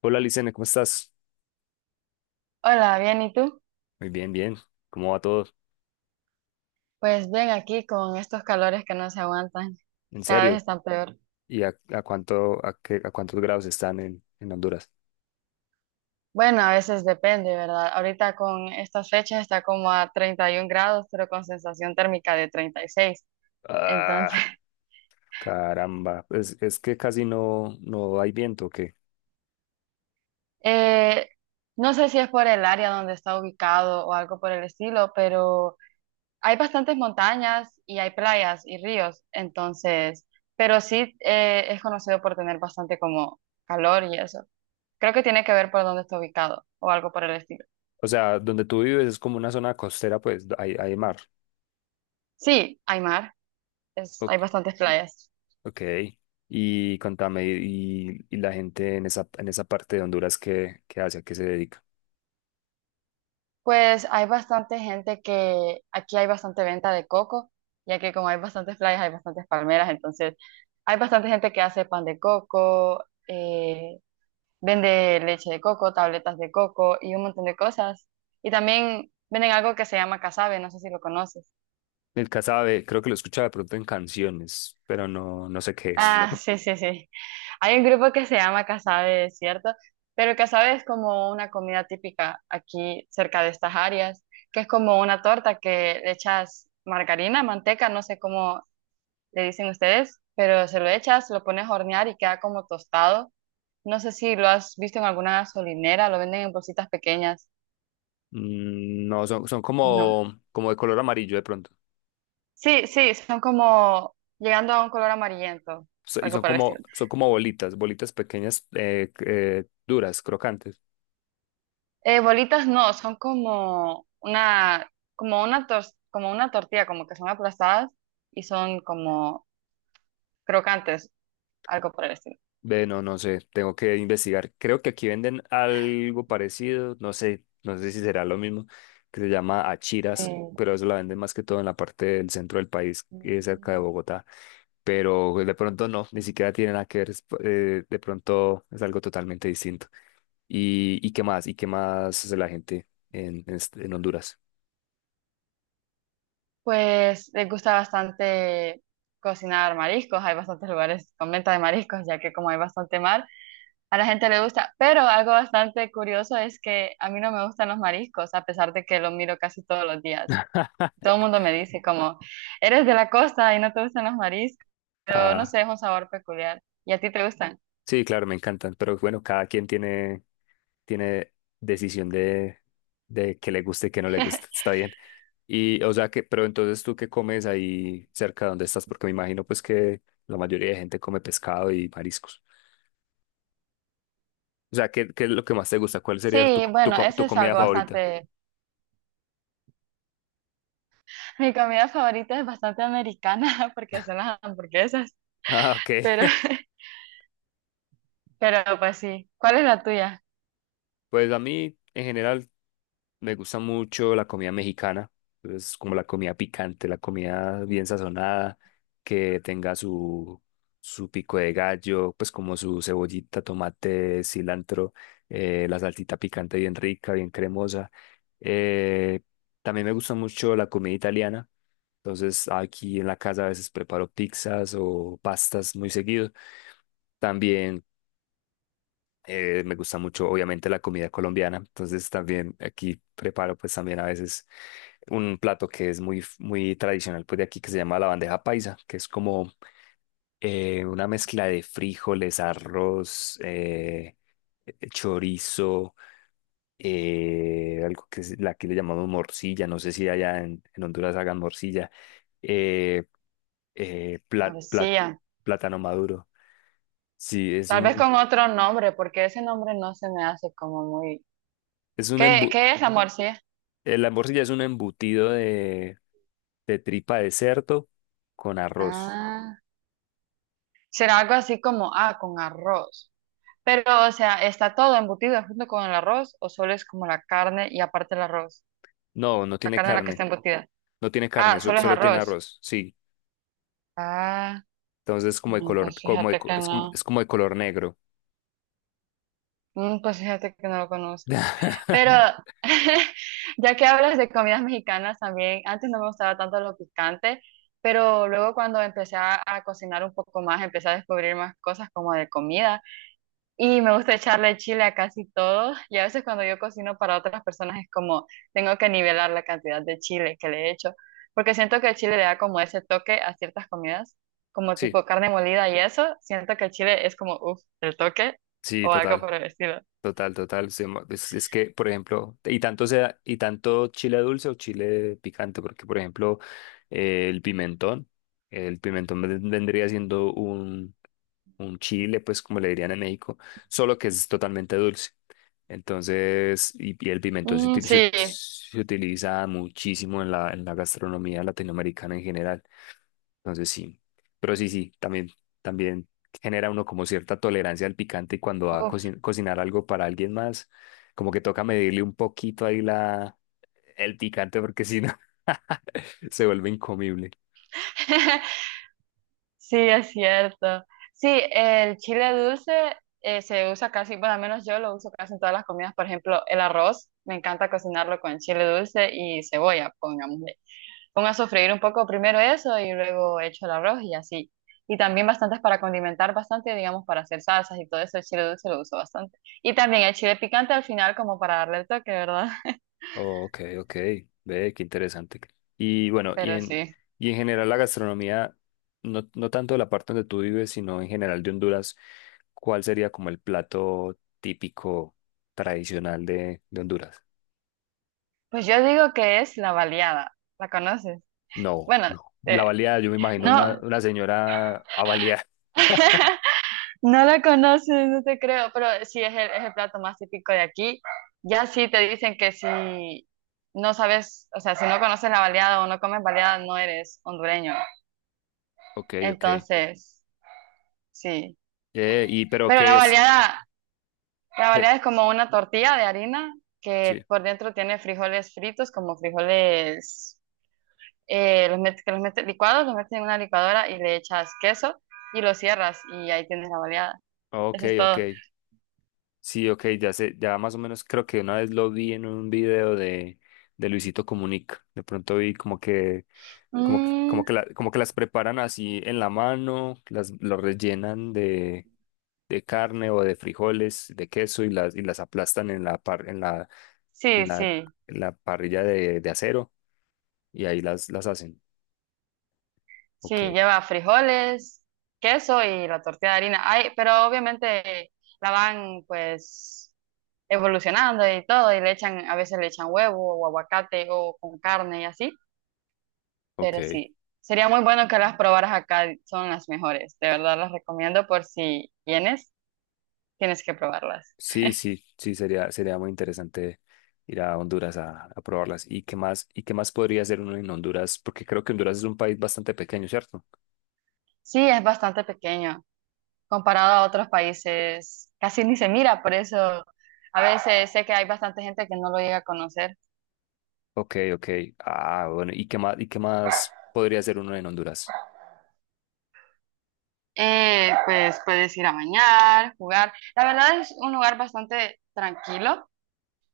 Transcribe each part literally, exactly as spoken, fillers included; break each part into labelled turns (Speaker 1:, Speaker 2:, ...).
Speaker 1: Hola, Licene, ¿cómo estás?
Speaker 2: Hola, bien, ¿y tú?
Speaker 1: Muy bien, bien. ¿Cómo va todo?
Speaker 2: Pues bien, aquí con estos calores que no se aguantan,
Speaker 1: ¿En
Speaker 2: cada vez
Speaker 1: serio?
Speaker 2: están peor.
Speaker 1: ¿Y a, a cuánto, a qué- a cuántos grados están en, en Honduras?
Speaker 2: Bueno, a veces depende, ¿verdad? Ahorita con estas fechas está como a treinta y un grados, pero con sensación térmica de treinta y seis. Entonces,
Speaker 1: Ah, caramba. Es, es que casi no, no hay viento, ¿o qué?
Speaker 2: eh, no sé si es por el área donde está ubicado o algo por el estilo, pero hay bastantes montañas y hay playas y ríos, entonces, pero sí eh, es conocido por tener bastante como calor y eso. Creo que tiene que ver por dónde está ubicado o algo por el estilo.
Speaker 1: O sea, donde tú vives es como una zona costera, pues hay, hay mar.
Speaker 2: Sí, hay mar, es, hay
Speaker 1: O-
Speaker 2: bastantes playas.
Speaker 1: ok. Y contame, y, y la gente en esa, en esa parte de Honduras, ¿qué, qué hace? ¿A qué se dedica?
Speaker 2: Pues hay bastante gente que aquí hay bastante venta de coco, ya que como hay bastantes playas, hay bastantes palmeras, entonces hay bastante gente que hace pan de coco, eh, vende leche de coco, tabletas de coco y un montón de cosas. Y también venden algo que se llama casabe, no sé si lo conoces.
Speaker 1: El casabe, creo que lo escuchaba de pronto en canciones, pero no, no sé qué es.
Speaker 2: Ah, sí, sí, sí. Hay un grupo que se llama Casabe, ¿cierto? Pero casabe es como una comida típica aquí cerca de estas áreas, que es como una torta que le echas margarina, manteca, no sé cómo le dicen ustedes, pero se lo echas, lo pones a hornear y queda como tostado. No sé si lo has visto en alguna gasolinera, lo venden en bolsitas pequeñas.
Speaker 1: Mm, No, son, son
Speaker 2: No.
Speaker 1: como, como de color amarillo de pronto.
Speaker 2: Sí, sí, son como llegando a un color amarillento,
Speaker 1: So- Y
Speaker 2: algo
Speaker 1: son
Speaker 2: por el estilo.
Speaker 1: como, son como bolitas, bolitas pequeñas, eh, eh, duras, crocantes.
Speaker 2: Eh, bolitas no, son como una, como una tos- como una tortilla, como que son aplastadas y son como crocantes, algo por el estilo.
Speaker 1: Ve, no, no sé, tengo que investigar. Creo que aquí venden algo parecido, no sé, no sé si será lo mismo, que se llama achiras,
Speaker 2: Mm.
Speaker 1: pero eso la venden más que todo en la parte del centro del país, eh, cerca de
Speaker 2: Mm.
Speaker 1: Bogotá. Pero pues, de pronto no, ni siquiera tiene nada que ver, es, eh, de pronto es algo totalmente distinto. ¿Y, y qué más? ¿Y qué más hace la gente en, en este- en Honduras?
Speaker 2: Pues les gusta bastante cocinar mariscos, hay bastantes lugares con venta de mariscos, ya que como hay bastante mar, a la gente le gusta, pero algo bastante curioso es que a mí no me gustan los mariscos, a pesar de que los miro casi todos los días. Todo el mundo me dice como, eres de la costa y no te gustan los no
Speaker 1: Ah,
Speaker 2: sé, es un sabor peculiar. ¿Y a ti te gustan?
Speaker 1: sí, claro, me encantan, pero bueno, cada quien tiene. Tiene decisión de, de que le guste y que no le gusta. Está bien. Y, o sea que, pero entonces tú qué comes ahí cerca de donde estás, porque me imagino pues que la mayoría de gente come pescado y mariscos. O sea, ¿qué, qué es lo que más te gusta? ¿Cuál sería tu,
Speaker 2: Sí,
Speaker 1: tu,
Speaker 2: bueno,
Speaker 1: co-
Speaker 2: eso
Speaker 1: tu
Speaker 2: es
Speaker 1: comida
Speaker 2: algo
Speaker 1: favorita?
Speaker 2: bastante... Mi comida favorita es bastante americana porque son las hamburguesas,
Speaker 1: Ah, ok.
Speaker 2: pero, pero pues sí. ¿Cuál es la tuya?
Speaker 1: Pues a mí, en general, me gusta mucho la comida mexicana, es como la comida picante, la comida bien sazonada, que tenga su, su pico de gallo, pues como su cebollita, tomate, cilantro, eh, la salsita picante bien rica, bien cremosa. Eh, También me gusta mucho la comida italiana, entonces aquí en la casa a veces preparo pizzas o pastas muy seguido. También eh, me gusta mucho, obviamente, la comida colombiana. Entonces también aquí preparo pues también a veces un plato que es muy, muy tradicional pues de aquí que se llama la bandeja paisa, que es como eh, una mezcla de frijoles, arroz, eh, eh, chorizo, eh, algo que es- la- aquí le llamamos morcilla. No sé si allá en, en Honduras hagan morcilla. Eh, eh, pla- pla-
Speaker 2: Morcilla.
Speaker 1: Plátano maduro. Sí, es
Speaker 2: Tal vez
Speaker 1: un,
Speaker 2: con otro nombre, porque ese nombre no se me hace como muy...
Speaker 1: es un
Speaker 2: ¿Qué,
Speaker 1: embu-
Speaker 2: qué es la morcilla?
Speaker 1: eh, la morcilla es un embutido de, de tripa de cerdo con arroz.
Speaker 2: Ah, será algo así como, ah, con arroz. Pero, o sea, ¿está todo embutido junto con el arroz o solo es como la carne y aparte el arroz?
Speaker 1: No, no
Speaker 2: La
Speaker 1: tiene
Speaker 2: carne en la que
Speaker 1: carne.
Speaker 2: está embutida.
Speaker 1: No tiene carne,
Speaker 2: Ah,
Speaker 1: so-
Speaker 2: solo es
Speaker 1: solo tiene
Speaker 2: arroz.
Speaker 1: arroz. Sí.
Speaker 2: Ah.
Speaker 1: Entonces como de
Speaker 2: No,
Speaker 1: color,
Speaker 2: pues
Speaker 1: como de
Speaker 2: fíjate
Speaker 1: co-
Speaker 2: que
Speaker 1: es como,
Speaker 2: no.
Speaker 1: es como de color negro.
Speaker 2: Mm, pues fíjate que no lo conozco. Pero ya que hablas de comidas mexicanas también, antes no me gustaba tanto lo picante, pero luego cuando empecé a, a cocinar un poco más, empecé a descubrir más cosas como de comida. Y me gusta echarle chile a casi todo. Y a veces cuando yo cocino para otras personas es como tengo que nivelar la cantidad de chile que le echo. Porque siento que el chile le da como ese toque a ciertas comidas, como
Speaker 1: Sí,
Speaker 2: tipo carne molida y eso. Siento que el chile es como, uff, el toque
Speaker 1: sí,
Speaker 2: o algo
Speaker 1: total.
Speaker 2: por el estilo.
Speaker 1: Total, total. se mo- Es, es que, por ejemplo, y tanto sea, y tanto chile dulce o chile picante, porque, por ejemplo, eh, el pimentón, el pimentón ven- vendría siendo un, un chile, pues como le dirían en México, solo que es totalmente dulce. Entonces, y, y el pimentón se
Speaker 2: Mm,
Speaker 1: utiliza,
Speaker 2: sí,
Speaker 1: se utiliza muchísimo en la, en la gastronomía latinoamericana en general. Entonces, sí. Pero sí, sí, también, también genera uno como cierta tolerancia al picante y cuando va a
Speaker 2: uff.
Speaker 1: coci- cocinar algo para alguien más, como que toca medirle un poquito ahí la, el picante porque si no, se vuelve incomible.
Speaker 2: Sí, es cierto. Sí, el chile dulce eh, se usa casi, bueno, al menos yo lo uso casi en todas las comidas. Por ejemplo, el arroz, me encanta cocinarlo con chile dulce y cebolla, pongamos. Pongo a sofreír un poco primero eso y luego echo el arroz y así. Y también bastantes para condimentar bastante, digamos, para hacer salsas y todo eso. El chile dulce lo uso bastante. Y también el chile picante al final como para darle el toque, ¿verdad?
Speaker 1: Oh, ok, ok. Ve, qué interesante. Y bueno, y
Speaker 2: Pero
Speaker 1: en,
Speaker 2: sí.
Speaker 1: y en general la gastronomía, no, no tanto de la parte donde tú vives, sino en general de Honduras, ¿cuál sería como el plato típico tradicional de, de Honduras?
Speaker 2: Pues yo digo que es la baleada. ¿La conoces?
Speaker 1: No,
Speaker 2: Bueno,
Speaker 1: no. La
Speaker 2: eh,
Speaker 1: baleada, yo me imagino
Speaker 2: no,
Speaker 1: una,
Speaker 2: no,
Speaker 1: una señora a balear.
Speaker 2: no la conoces, no te creo, pero sí es el, es el plato más típico de aquí. Ya sí te dicen que si no sabes, o sea, si no conoces la baleada o no comes baleada, no eres hondureño.
Speaker 1: Ok, ok.
Speaker 2: Entonces, sí,
Speaker 1: Eh, y pero
Speaker 2: pero la
Speaker 1: ¿qué es?
Speaker 2: baleada, la
Speaker 1: Eh,
Speaker 2: baleada es como una tortilla de harina
Speaker 1: sí.
Speaker 2: que por dentro tiene frijoles fritos, como frijoles eh, los metes, que los metes licuados, los metes en una licuadora y le echas queso y lo cierras y ahí tienes la baleada.
Speaker 1: Ok,
Speaker 2: Eso es
Speaker 1: ok.
Speaker 2: todo.
Speaker 1: Sí, ok, ya sé, ya más o menos creo que una vez lo vi en un video de, de Luisito Comunica. De pronto vi como que, como que,
Speaker 2: Mm,
Speaker 1: como que, la- como que las preparan así en la mano, las lo rellenan de, de carne o de frijoles, de queso y las, y las aplastan en la par- en la,
Speaker 2: sí,
Speaker 1: en la,
Speaker 2: sí,
Speaker 1: en la parrilla de, de acero y ahí las, las hacen.
Speaker 2: sí,
Speaker 1: Ok,
Speaker 2: lleva frijoles, queso y la tortilla de harina. Ay, pero obviamente la van pues evolucionando y todo y le echan, a veces le echan huevo o aguacate o con carne y así. Pero
Speaker 1: ok.
Speaker 2: sí, sería muy bueno que las probaras acá, son las mejores. De verdad las recomiendo por si vienes, tienes que probarlas.
Speaker 1: Sí, sí, sí, sería, sería muy interesante ir a Honduras a, a probarlas. ¿Y qué más, y qué más podría hacer uno en Honduras? Porque creo que Honduras es un país bastante pequeño, ¿cierto?
Speaker 2: Sí, es bastante pequeño comparado a otros países, casi ni se mira, por eso a veces sé que hay bastante gente que no lo llega a conocer.
Speaker 1: Ok, ok. Ah, bueno, ¿y qué más, y qué más podría hacer uno en Honduras?
Speaker 2: Eh, pues puedes ir a bañar, jugar. La verdad es un lugar bastante tranquilo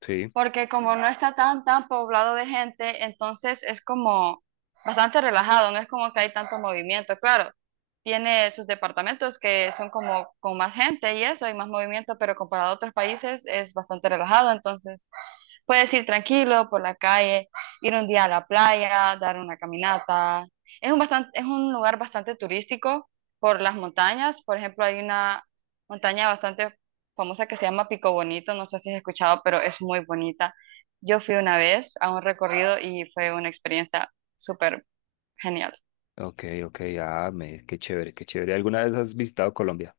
Speaker 1: Sí,
Speaker 2: porque como no está tan, tan poblado de gente, entonces es como bastante relajado, no es como que hay tanto movimiento, claro. Tiene sus departamentos que son como con más gente y eso, y más movimiento, pero comparado a otros países es bastante relajado, entonces. Puedes ir tranquilo por la calle, ir un día a la playa, dar una caminata. Es un bastante, es un lugar bastante turístico por las montañas. Por ejemplo, hay una montaña bastante famosa que se llama Pico Bonito. No sé si has escuchado, pero es muy bonita. Yo fui una vez a un recorrido y fue una experiencia súper genial.
Speaker 1: ok, ok. Ah, me, qué chévere, qué chévere. ¿Alguna vez has visitado Colombia?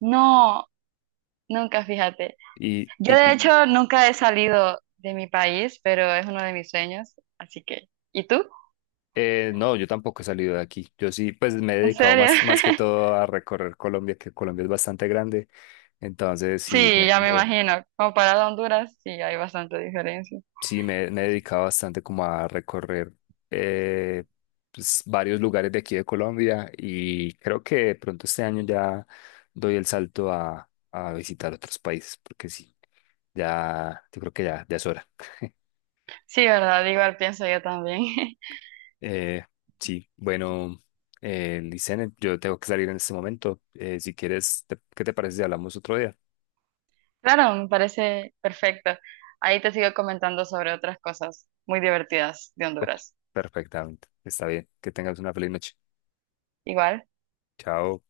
Speaker 2: No, nunca, fíjate.
Speaker 1: Y,
Speaker 2: Yo
Speaker 1: y,
Speaker 2: de
Speaker 1: y
Speaker 2: hecho nunca he salido de mi país, pero es uno de mis sueños. Así que, ¿y tú?
Speaker 1: eh, no, yo tampoco he salido de aquí. Yo sí, pues me he
Speaker 2: ¿En
Speaker 1: dedicado
Speaker 2: serio?
Speaker 1: más, más que todo a recorrer Colombia, que Colombia es bastante grande. Entonces, sí, me,
Speaker 2: Sí, ya me
Speaker 1: me-
Speaker 2: imagino. Comparado a Honduras, sí, hay bastante diferencia.
Speaker 1: sí, me, me he dedicado bastante como a recorrer eh, pues, varios lugares de aquí de Colombia y creo que de pronto este año ya doy el salto a, a visitar otros países, porque sí, ya, yo creo que ya, ya es hora.
Speaker 2: Sí, verdad, igual pienso yo también.
Speaker 1: Eh, sí, bueno, eh, Licene, yo tengo que salir en este momento. Eh, si quieres, te- ¿qué te parece si hablamos otro día?
Speaker 2: Claro, me parece perfecto. Ahí te sigo comentando sobre otras cosas muy divertidas de
Speaker 1: Ok,
Speaker 2: Honduras.
Speaker 1: perfectamente, está bien. Que tengas una feliz noche.
Speaker 2: Igual.
Speaker 1: Chao.